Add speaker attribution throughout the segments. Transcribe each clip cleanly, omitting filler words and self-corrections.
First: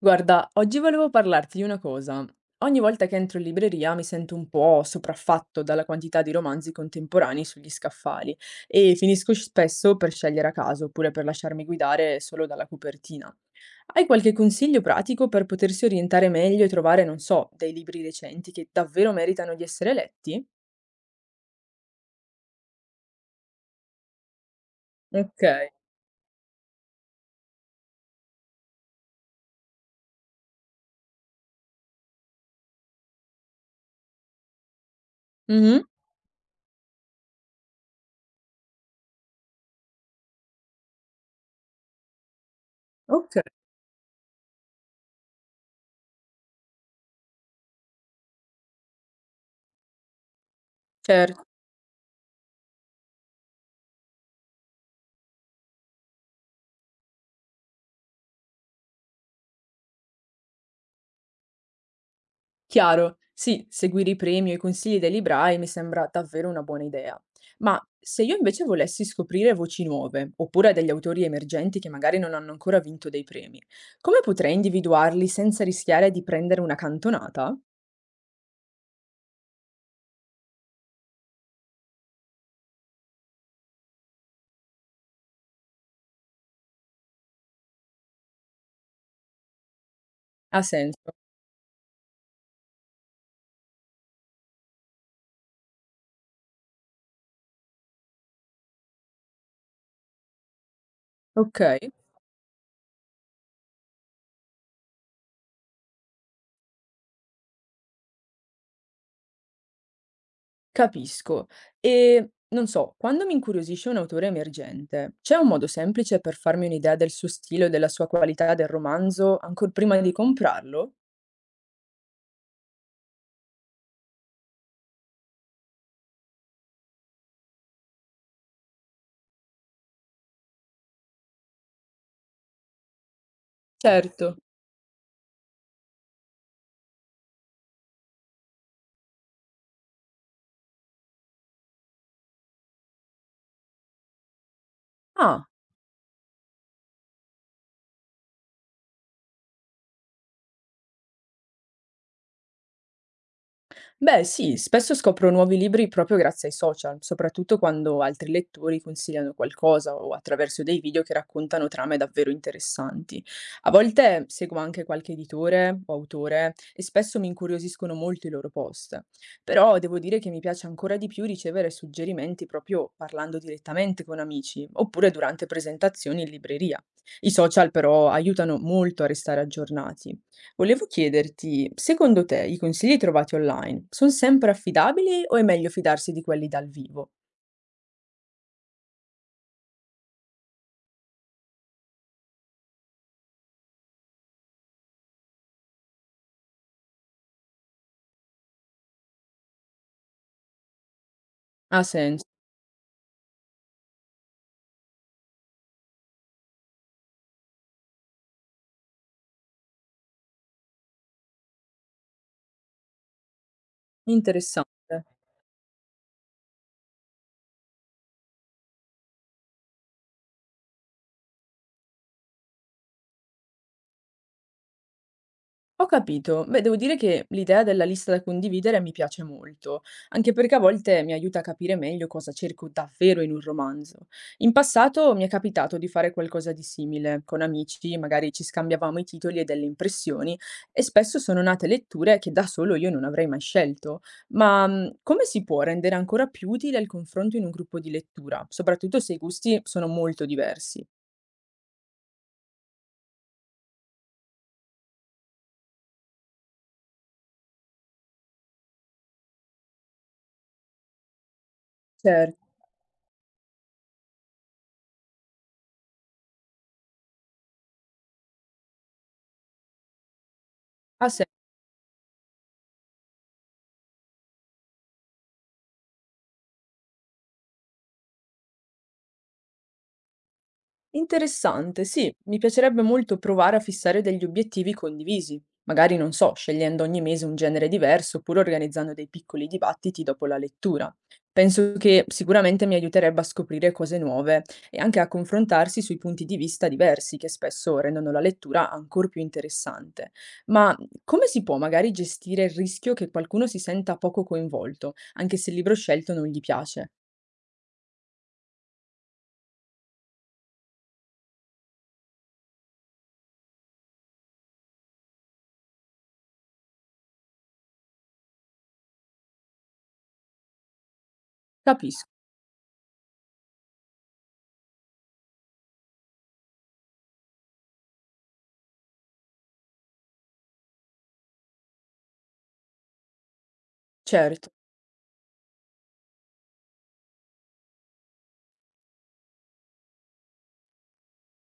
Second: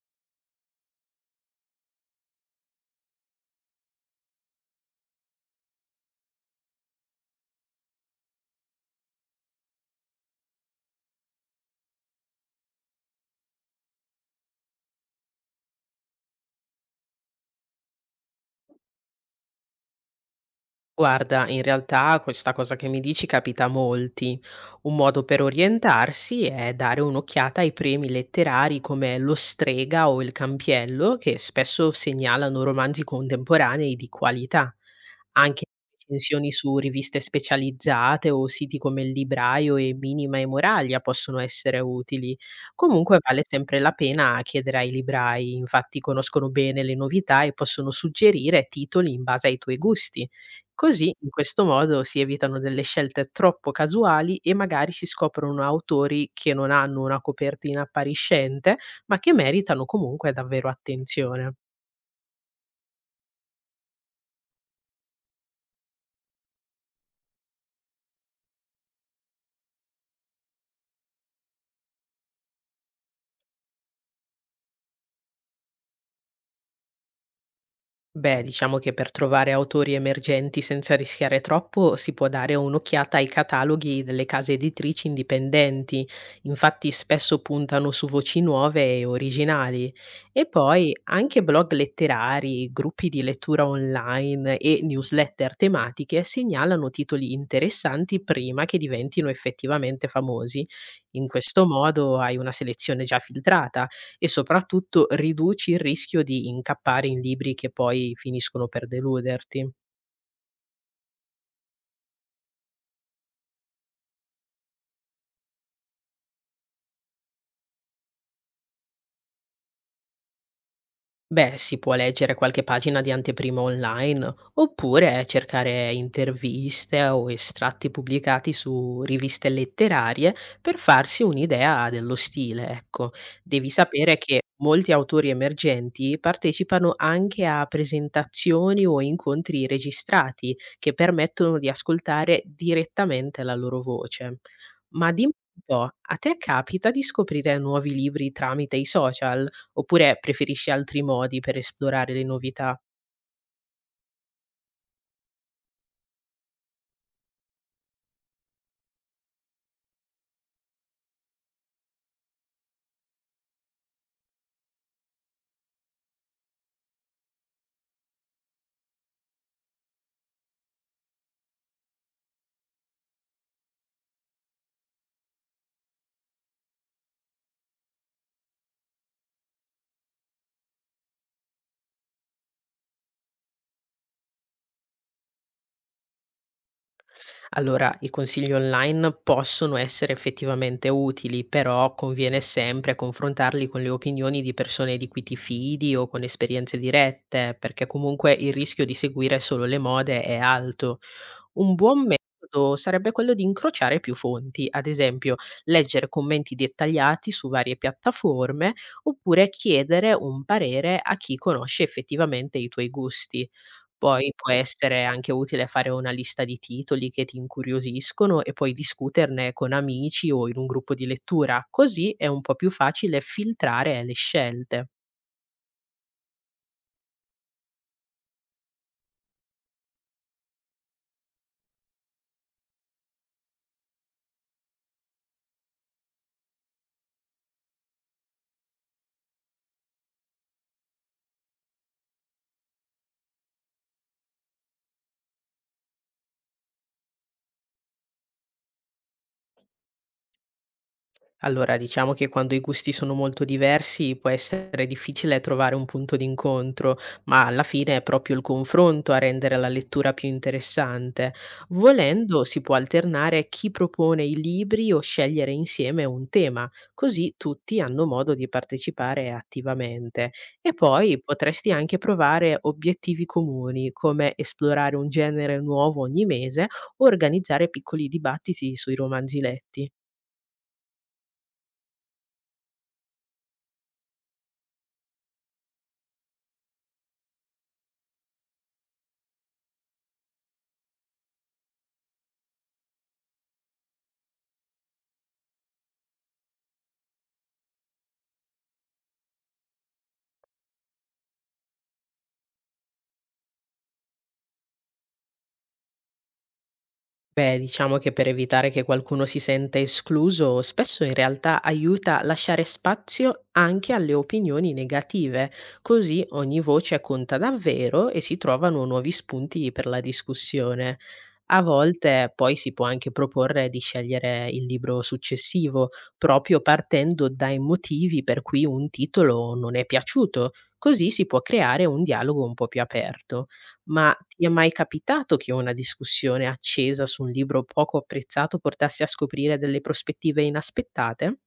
Speaker 1: Guarda, oggi volevo parlarti di una cosa. Ogni volta che entro in libreria mi sento un po' sopraffatto dalla quantità di romanzi contemporanei sugli scaffali e finisco spesso per scegliere a caso oppure per lasciarmi guidare solo dalla copertina. Hai qualche consiglio pratico per potersi orientare meglio e trovare, non so, dei libri recenti che davvero meritano di essere letti?
Speaker 2: Guarda, in realtà questa cosa che mi dici capita a molti. Un modo per
Speaker 1: Ok.
Speaker 2: orientarsi è dare un'occhiata ai premi letterari come Lo Strega o Il Campiello, che spesso segnalano romanzi contemporanei di qualità. Anche
Speaker 1: Mhm.
Speaker 2: recensioni su riviste specializzate o siti come Il Libraio e Minima e Moraglia possono essere utili. Comunque
Speaker 1: Ok,
Speaker 2: vale sempre la pena chiedere ai librai, infatti conoscono bene le novità e possono suggerire titoli in base ai tuoi gusti. Così, in
Speaker 1: certo.
Speaker 2: questo modo, si evitano delle scelte troppo casuali e magari si scoprono autori che non hanno una copertina appariscente, ma che meritano comunque davvero attenzione.
Speaker 1: Chiaro, sì, seguire i premi o i consigli dei librai mi sembra davvero una buona idea. Ma se io invece volessi scoprire voci nuove, oppure degli autori emergenti che magari non hanno ancora vinto dei premi, come potrei individuarli senza rischiare di prendere una cantonata?
Speaker 2: Beh, diciamo che per trovare autori emergenti senza rischiare troppo si può dare un'occhiata ai cataloghi delle case editrici indipendenti, infatti spesso puntano su voci nuove e originali. E
Speaker 1: Ha
Speaker 2: poi
Speaker 1: senso.
Speaker 2: anche blog letterari, gruppi di lettura online e newsletter tematiche segnalano titoli interessanti prima che diventino effettivamente famosi. In
Speaker 1: Ok,
Speaker 2: questo modo hai una selezione già filtrata e soprattutto riduci il rischio di incappare in libri che poi finiscono per deluderti.
Speaker 1: capisco. E non so, quando mi incuriosisce un autore emergente, c'è un modo semplice per farmi un'idea del suo stile o della sua qualità del romanzo ancora prima di comprarlo?
Speaker 2: Beh, si può leggere qualche pagina di anteprima online, oppure cercare interviste o estratti pubblicati su riviste letterarie per farsi un'idea dello stile, ecco. Devi sapere
Speaker 1: Certo.
Speaker 2: che molti autori emergenti partecipano anche a presentazioni o incontri registrati che permettono di ascoltare direttamente la loro voce. Ma dimmi
Speaker 1: Ah.
Speaker 2: un po', a te capita di scoprire nuovi libri tramite i social? Oppure preferisci altri modi per esplorare le novità?
Speaker 1: Beh sì, spesso scopro nuovi libri proprio grazie ai social, soprattutto quando altri lettori consigliano qualcosa o attraverso dei video che raccontano trame davvero interessanti. A volte seguo anche qualche editore o autore e spesso mi incuriosiscono molto i loro post, però devo dire che mi piace ancora di più ricevere suggerimenti proprio parlando direttamente con amici oppure durante presentazioni in libreria. I social però aiutano molto a restare aggiornati. Volevo chiederti, secondo te i consigli trovati online sono sempre affidabili o è meglio fidarsi di quelli dal vivo?
Speaker 2: Allora, i consigli online possono essere effettivamente utili, però conviene sempre confrontarli con le opinioni di persone di cui ti fidi o con esperienze dirette, perché comunque il rischio di seguire solo le mode è alto. Un
Speaker 1: Ha
Speaker 2: buon
Speaker 1: senso,
Speaker 2: metodo sarebbe quello di incrociare più fonti, ad esempio leggere commenti dettagliati su varie piattaforme oppure chiedere un parere a chi conosce effettivamente i tuoi gusti. Poi può essere
Speaker 1: interessante.
Speaker 2: anche utile fare una lista di titoli che ti incuriosiscono e poi discuterne con amici o in un gruppo di lettura, così è un po' più facile filtrare le scelte.
Speaker 1: Ho capito. Beh, devo dire che l'idea della lista da condividere mi piace molto, anche perché a volte mi aiuta a capire meglio cosa cerco davvero in un romanzo. In passato mi è capitato di fare qualcosa di simile con amici, magari ci scambiavamo i titoli e delle impressioni, e spesso sono nate letture che da solo io non avrei mai scelto. Ma come si può rendere ancora più utile il confronto in un gruppo di lettura, soprattutto se i gusti sono molto diversi?
Speaker 2: Allora, diciamo che quando i gusti sono molto diversi può essere difficile trovare un punto d'incontro, ma alla fine è proprio il confronto a rendere la lettura più interessante. Volendo,
Speaker 1: Certo,
Speaker 2: si può alternare chi propone i libri o scegliere insieme un tema, così tutti hanno modo di partecipare attivamente. E
Speaker 1: ha
Speaker 2: poi
Speaker 1: senso.
Speaker 2: potresti anche provare obiettivi comuni, come esplorare un genere nuovo ogni mese o organizzare piccoli dibattiti sui romanzi letti.
Speaker 1: Interessante, sì, mi piacerebbe molto provare a fissare degli obiettivi condivisi, magari non so, scegliendo ogni mese un genere diverso oppure organizzando dei piccoli dibattiti dopo la lettura. Penso che sicuramente mi aiuterebbe a scoprire cose nuove e anche a confrontarsi sui punti di vista diversi che spesso rendono la lettura ancora più interessante. Ma come si può magari gestire il rischio che qualcuno si senta poco coinvolto, anche se il libro scelto non gli piace?
Speaker 2: Beh, diciamo che per evitare che qualcuno si senta escluso, spesso in realtà aiuta a lasciare spazio anche alle opinioni negative, così ogni voce conta davvero e si trovano nuovi spunti per la discussione. A
Speaker 1: Capisco,
Speaker 2: volte poi si può anche proporre di scegliere il libro successivo, proprio partendo dai motivi per cui un titolo non è piaciuto, così si può creare un dialogo un po' più aperto. Ma ti è
Speaker 1: certo.
Speaker 2: mai capitato che una discussione accesa su un libro poco apprezzato portasse a scoprire delle prospettive inaspettate?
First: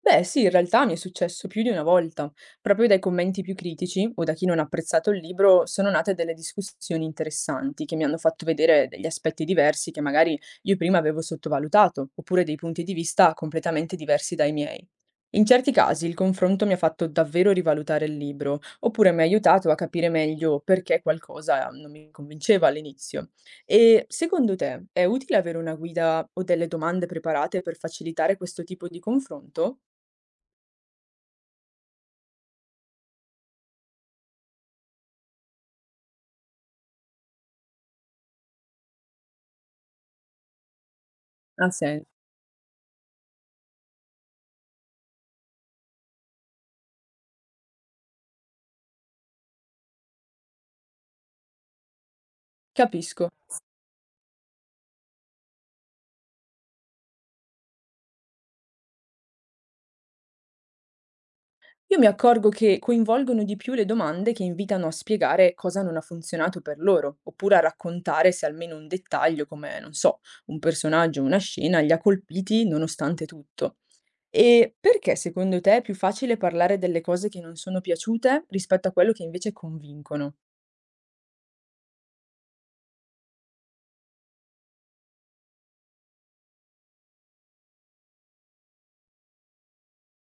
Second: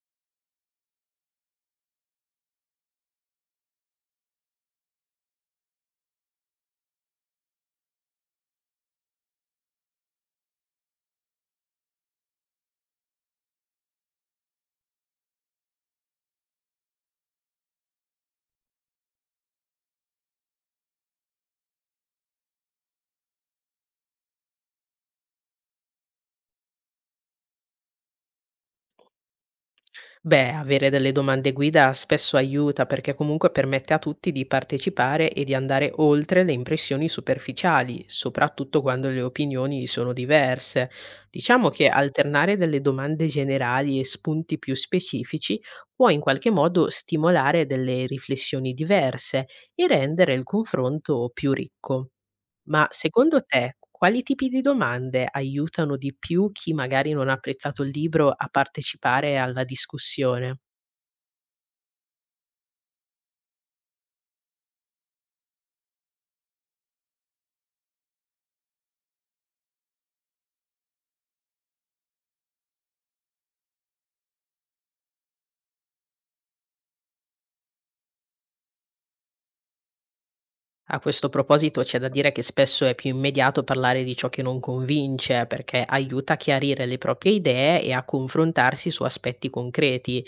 Speaker 1: Beh, sì, in realtà mi è successo più di una volta. Proprio dai commenti più critici o da chi non ha apprezzato il libro sono nate delle discussioni interessanti che mi hanno fatto vedere degli aspetti diversi che magari io prima avevo sottovalutato, oppure dei punti di vista completamente diversi dai miei. In certi casi il confronto mi ha fatto davvero rivalutare il libro, oppure mi ha aiutato a capire meglio perché qualcosa non mi convinceva all'inizio. E secondo te è utile avere una guida o delle domande preparate per facilitare questo tipo di confronto?
Speaker 2: Beh, avere delle domande guida spesso aiuta perché comunque permette a tutti di partecipare e di andare oltre le impressioni superficiali, soprattutto quando le opinioni sono diverse.
Speaker 1: Ha
Speaker 2: Diciamo che
Speaker 1: sen
Speaker 2: alternare delle domande generali e spunti più specifici può in qualche modo stimolare delle riflessioni diverse e rendere il confronto più ricco. Ma
Speaker 1: capisco.
Speaker 2: secondo te quali tipi di domande aiutano di più chi magari non ha apprezzato il libro a partecipare alla discussione?
Speaker 1: Io mi accorgo che coinvolgono di più le domande che invitano a spiegare cosa non ha funzionato per loro, oppure a raccontare se almeno un dettaglio come, non so, un personaggio o una scena li ha colpiti nonostante tutto. E perché secondo te è più facile parlare delle cose che non sono piaciute rispetto a quello che invece convincono?
Speaker 2: A questo proposito c'è da dire che spesso è più immediato parlare di ciò che non convince, perché aiuta a chiarire le proprie idee e a confrontarsi su aspetti concreti.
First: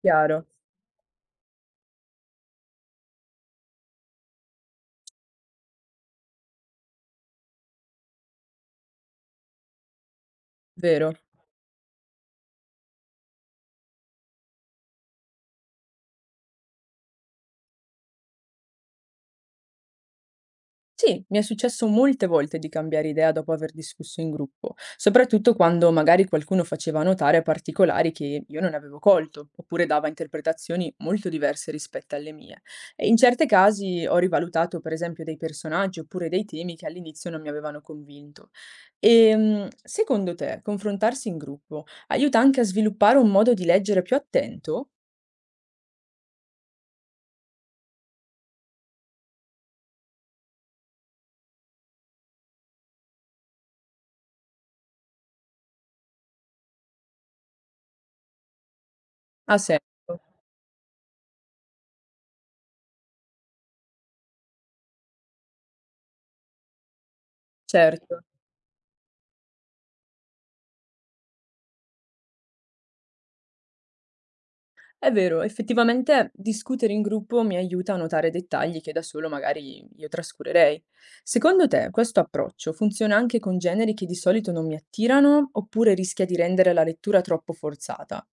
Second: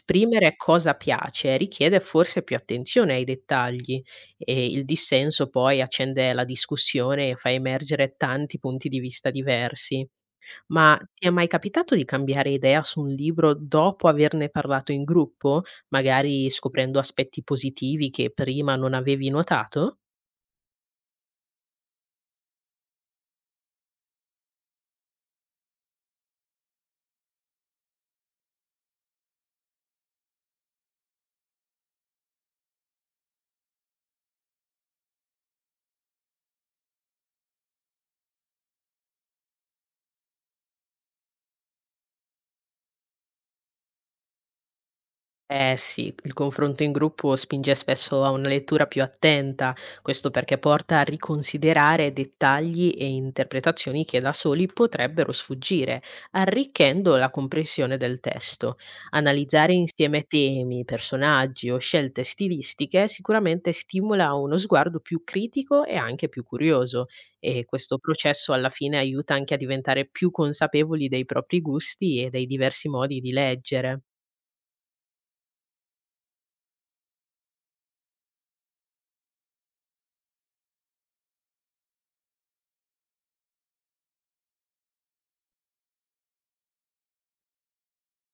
Speaker 1: Chiaro,
Speaker 2: cosa piace richiede forse più attenzione ai dettagli e il dissenso poi accende la discussione e fa emergere tanti punti di vista diversi. Ma
Speaker 1: vero.
Speaker 2: ti è mai capitato di cambiare idea su un libro dopo averne parlato in gruppo, magari scoprendo aspetti positivi che prima non avevi notato?
Speaker 1: Sì, mi è successo molte volte di cambiare idea dopo aver discusso in gruppo, soprattutto quando magari qualcuno faceva notare particolari che io non avevo colto, oppure dava interpretazioni molto diverse rispetto alle mie. E in certi casi ho rivalutato, per esempio, dei personaggi oppure dei temi che all'inizio non mi avevano convinto. E secondo te, confrontarsi in gruppo aiuta anche a sviluppare un modo di leggere più attento?
Speaker 2: Eh sì, il confronto in gruppo spinge spesso a una lettura più attenta, questo perché porta a riconsiderare dettagli e interpretazioni che da soli potrebbero sfuggire, arricchendo la comprensione del testo.
Speaker 1: Ha
Speaker 2: Analizzare
Speaker 1: senso,
Speaker 2: insieme temi, personaggi o scelte stilistiche sicuramente stimola uno sguardo più critico e anche più curioso e questo
Speaker 1: certo.
Speaker 2: processo alla fine aiuta anche a diventare più consapevoli dei propri gusti e dei diversi modi di leggere.
Speaker 1: È vero, effettivamente discutere in gruppo mi aiuta a notare dettagli che da solo magari io trascurerei. Secondo te, questo approccio funziona anche con generi che di solito non mi attirano, oppure rischia di rendere la lettura troppo forzata?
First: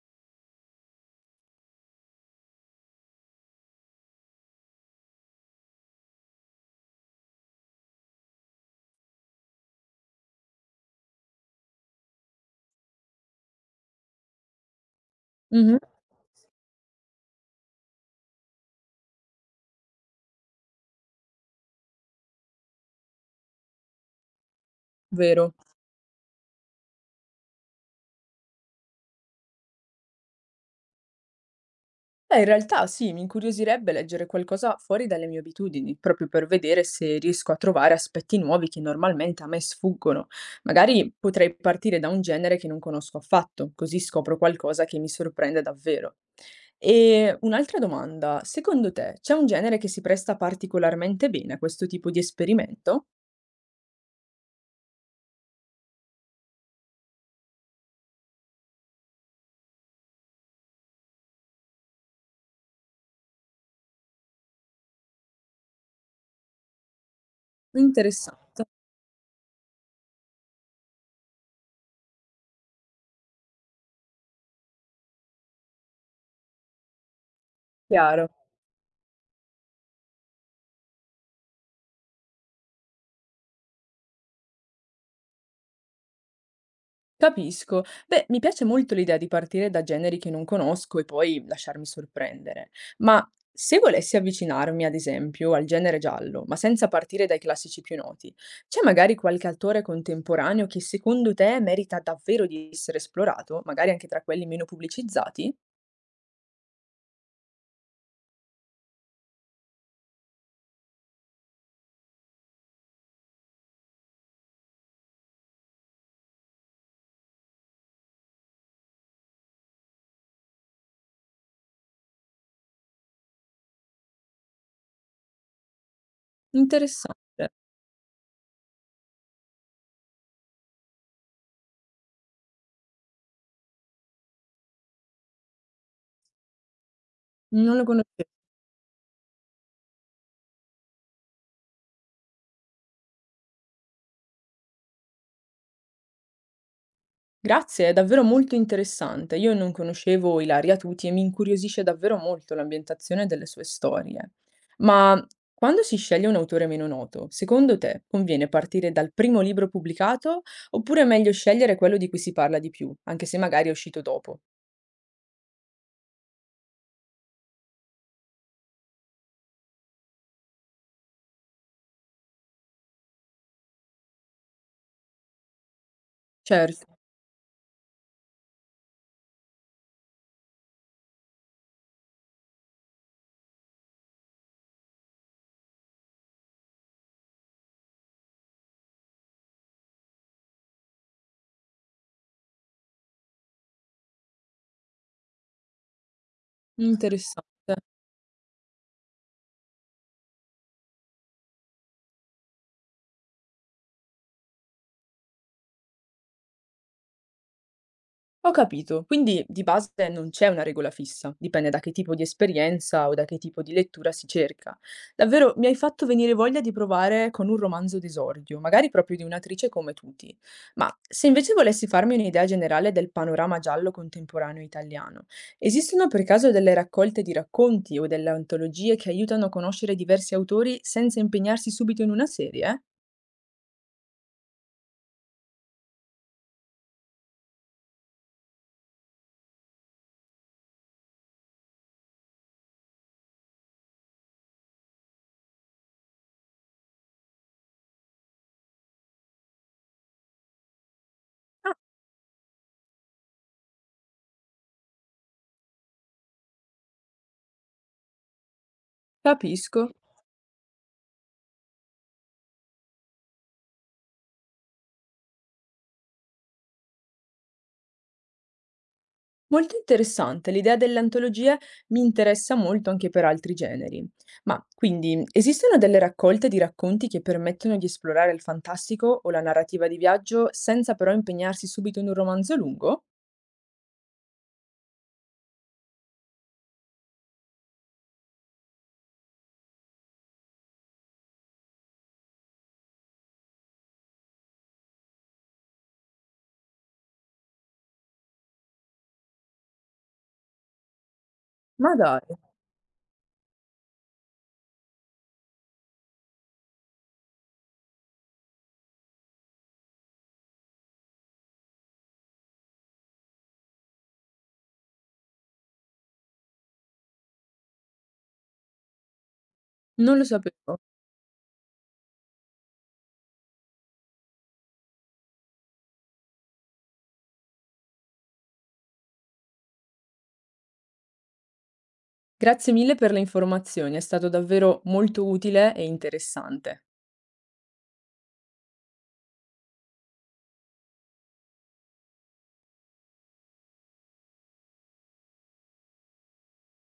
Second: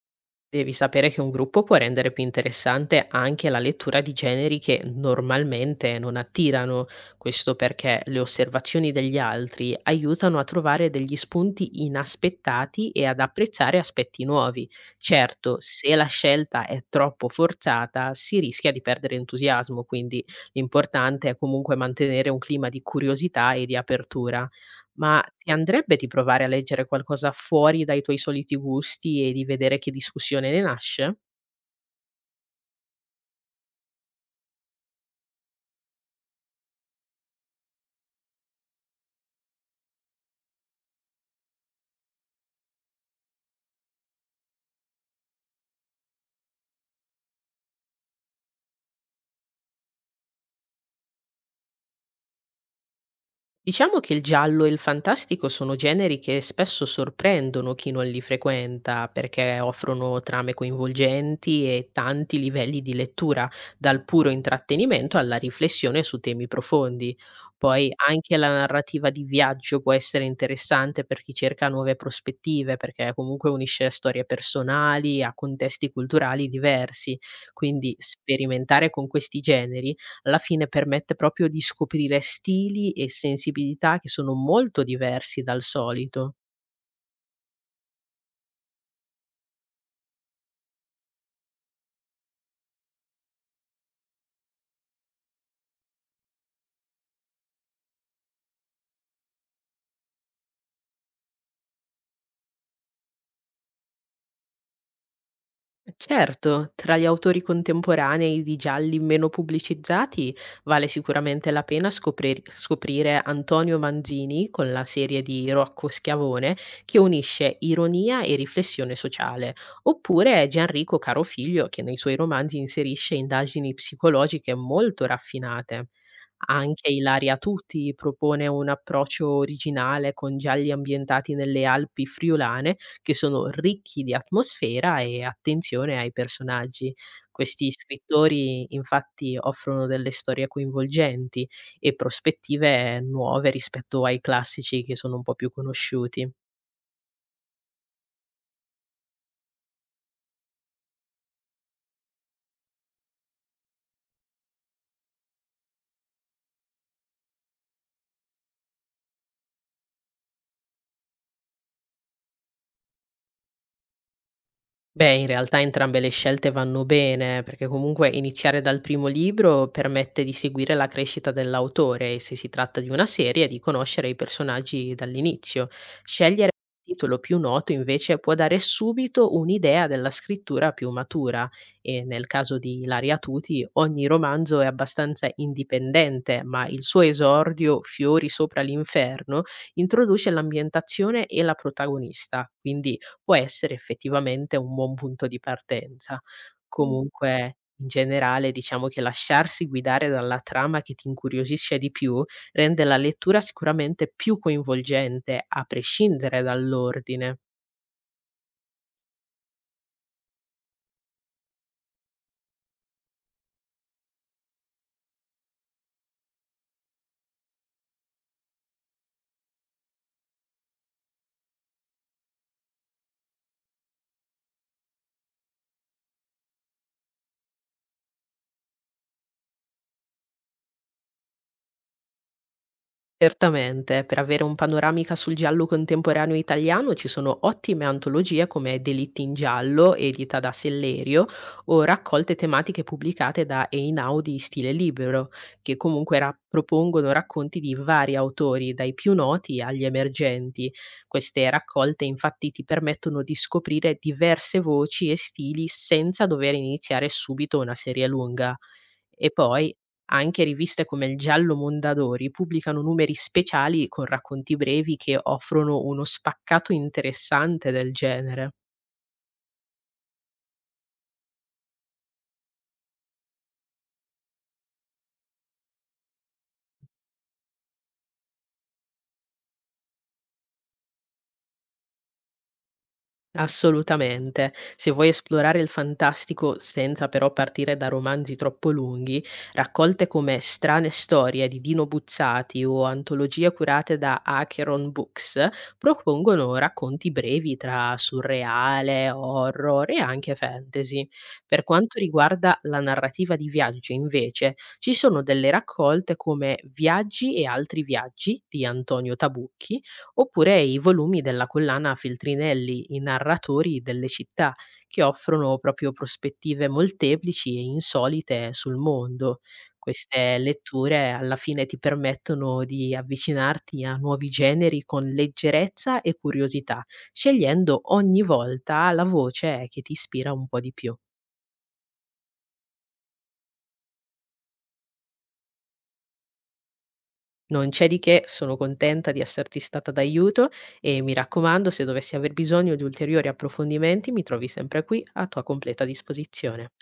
Speaker 2: Devi sapere che un gruppo può rendere più interessante anche la lettura di generi che normalmente non attirano, questo perché le osservazioni degli altri aiutano a trovare degli spunti inaspettati e ad apprezzare aspetti nuovi. Certo,
Speaker 1: Mhm,
Speaker 2: se la scelta è troppo forzata si rischia di perdere entusiasmo, quindi l'importante è comunque mantenere un clima di curiosità e di apertura. Ma ti
Speaker 1: vero.
Speaker 2: andrebbe di provare a leggere qualcosa fuori dai tuoi soliti gusti e di vedere che discussione ne nasce?
Speaker 1: Beh, in realtà sì, mi incuriosirebbe leggere qualcosa fuori dalle mie abitudini, proprio per vedere se riesco a trovare aspetti nuovi che normalmente a me sfuggono. Magari potrei partire da un genere che non conosco affatto, così scopro qualcosa che mi sorprende davvero. E un'altra domanda, secondo te c'è un genere che si presta particolarmente bene a questo tipo di esperimento?
Speaker 2: Diciamo che il giallo e il fantastico sono generi che spesso sorprendono chi non li frequenta perché offrono trame coinvolgenti e tanti livelli di lettura, dal puro intrattenimento alla riflessione su temi profondi. Poi anche la
Speaker 1: Interessante,
Speaker 2: narrativa di viaggio può essere interessante per chi cerca nuove prospettive, perché comunque unisce a storie personali a contesti culturali diversi. Quindi
Speaker 1: chiaro.
Speaker 2: sperimentare con questi generi alla fine permette proprio di scoprire stili e sensibilità che sono molto diversi dal solito.
Speaker 1: Capisco. Beh, mi piace molto l'idea di partire da generi che non conosco e poi lasciarmi sorprendere. Ma se volessi avvicinarmi, ad esempio, al genere giallo, ma senza partire dai classici più noti, c'è magari qualche autore contemporaneo che secondo te merita davvero di essere esplorato, magari anche tra quelli meno pubblicizzati?
Speaker 2: Certo, tra gli autori contemporanei di gialli meno pubblicizzati vale sicuramente la pena scoprire Antonio Manzini con la serie di Rocco Schiavone che unisce ironia e riflessione sociale, oppure Gianrico Carofiglio che nei suoi romanzi inserisce indagini psicologiche molto raffinate. Anche Ilaria
Speaker 1: Interessante.
Speaker 2: Tutti propone un approccio originale con gialli ambientati nelle Alpi friulane che sono ricchi di atmosfera e attenzione ai personaggi. Questi
Speaker 1: Non lo conoscevo.
Speaker 2: scrittori infatti offrono delle storie coinvolgenti e prospettive nuove rispetto ai classici che sono un po' più conosciuti.
Speaker 1: Grazie, è davvero molto interessante. Io non conoscevo Ilaria Tuti e mi incuriosisce davvero molto l'ambientazione delle sue storie. Ma quando si sceglie un autore meno noto, secondo te conviene partire dal primo libro pubblicato oppure è meglio scegliere quello di cui si parla di più, anche se magari è uscito dopo?
Speaker 2: Beh, in realtà entrambe le scelte vanno bene, perché comunque iniziare dal primo libro permette di seguire la crescita dell'autore e se si tratta di una serie di conoscere i personaggi dall'inizio. Scegliere
Speaker 1: Certo,
Speaker 2: il titolo più noto invece può dare subito un'idea della scrittura più matura e nel caso di Ilaria Tuti ogni romanzo è abbastanza indipendente, ma il suo esordio Fiori sopra l'inferno introduce l'ambientazione e la protagonista, quindi può essere effettivamente un buon punto di partenza. Mh. Comunque,
Speaker 1: interessante.
Speaker 2: in generale, diciamo che lasciarsi guidare dalla trama che ti incuriosisce di più, rende la lettura sicuramente più coinvolgente, a prescindere dall'ordine.
Speaker 1: Ho capito, quindi di base non c'è una regola fissa, dipende da che tipo di esperienza o da che tipo di lettura si cerca. Davvero mi hai fatto venire voglia di provare con un romanzo d'esordio, magari proprio di un'attrice come tutti. Ma se invece volessi farmi un'idea generale del panorama giallo contemporaneo italiano, esistono per caso delle raccolte di racconti o delle antologie che aiutano a conoscere diversi autori senza impegnarsi subito in una serie?
Speaker 2: Certamente, per avere un panoramica sul giallo contemporaneo italiano ci sono ottime antologie come Delitti in giallo, edita da Sellerio, o raccolte tematiche pubblicate da Einau di Stile Libero, che comunque propongono racconti di vari autori, dai più noti agli emergenti. Queste
Speaker 1: Ah,
Speaker 2: raccolte infatti ti permettono di scoprire diverse voci e stili senza dover iniziare subito una serie lunga. E poi
Speaker 1: capisco.
Speaker 2: anche riviste come il Giallo Mondadori pubblicano numeri speciali con racconti brevi che offrono uno spaccato interessante del genere.
Speaker 1: Molto interessante, l'idea dell'antologia mi interessa molto anche per altri generi. Ma quindi esistono delle raccolte di racconti che permettono di esplorare il fantastico o la narrativa di viaggio senza però impegnarsi subito in un romanzo lungo?
Speaker 2: Assolutamente. Se vuoi esplorare il fantastico senza però partire da romanzi troppo lunghi, raccolte come Strane storie di Dino Buzzati o antologie curate da Acheron Books propongono racconti brevi tra surreale, horror e anche fantasy. Per
Speaker 1: Ma
Speaker 2: quanto
Speaker 1: dai,
Speaker 2: riguarda la narrativa di viaggio, invece, ci sono delle raccolte come Viaggi e altri viaggi di Antonio Tabucchi oppure i volumi della collana Feltrinelli, I narratori delle città, che offrono proprio prospettive molteplici e insolite sul mondo.
Speaker 1: non lo
Speaker 2: Queste
Speaker 1: sapevo.
Speaker 2: letture alla fine ti permettono di avvicinarti a nuovi generi con leggerezza e curiosità, scegliendo ogni volta la voce che ti ispira un po' di più.
Speaker 1: Grazie mille per le informazioni, è stato davvero molto utile e interessante.
Speaker 2: Non c'è di che, sono contenta di esserti stata d'aiuto e mi raccomando, se dovessi aver bisogno di ulteriori approfondimenti, mi trovi sempre qui a tua completa disposizione.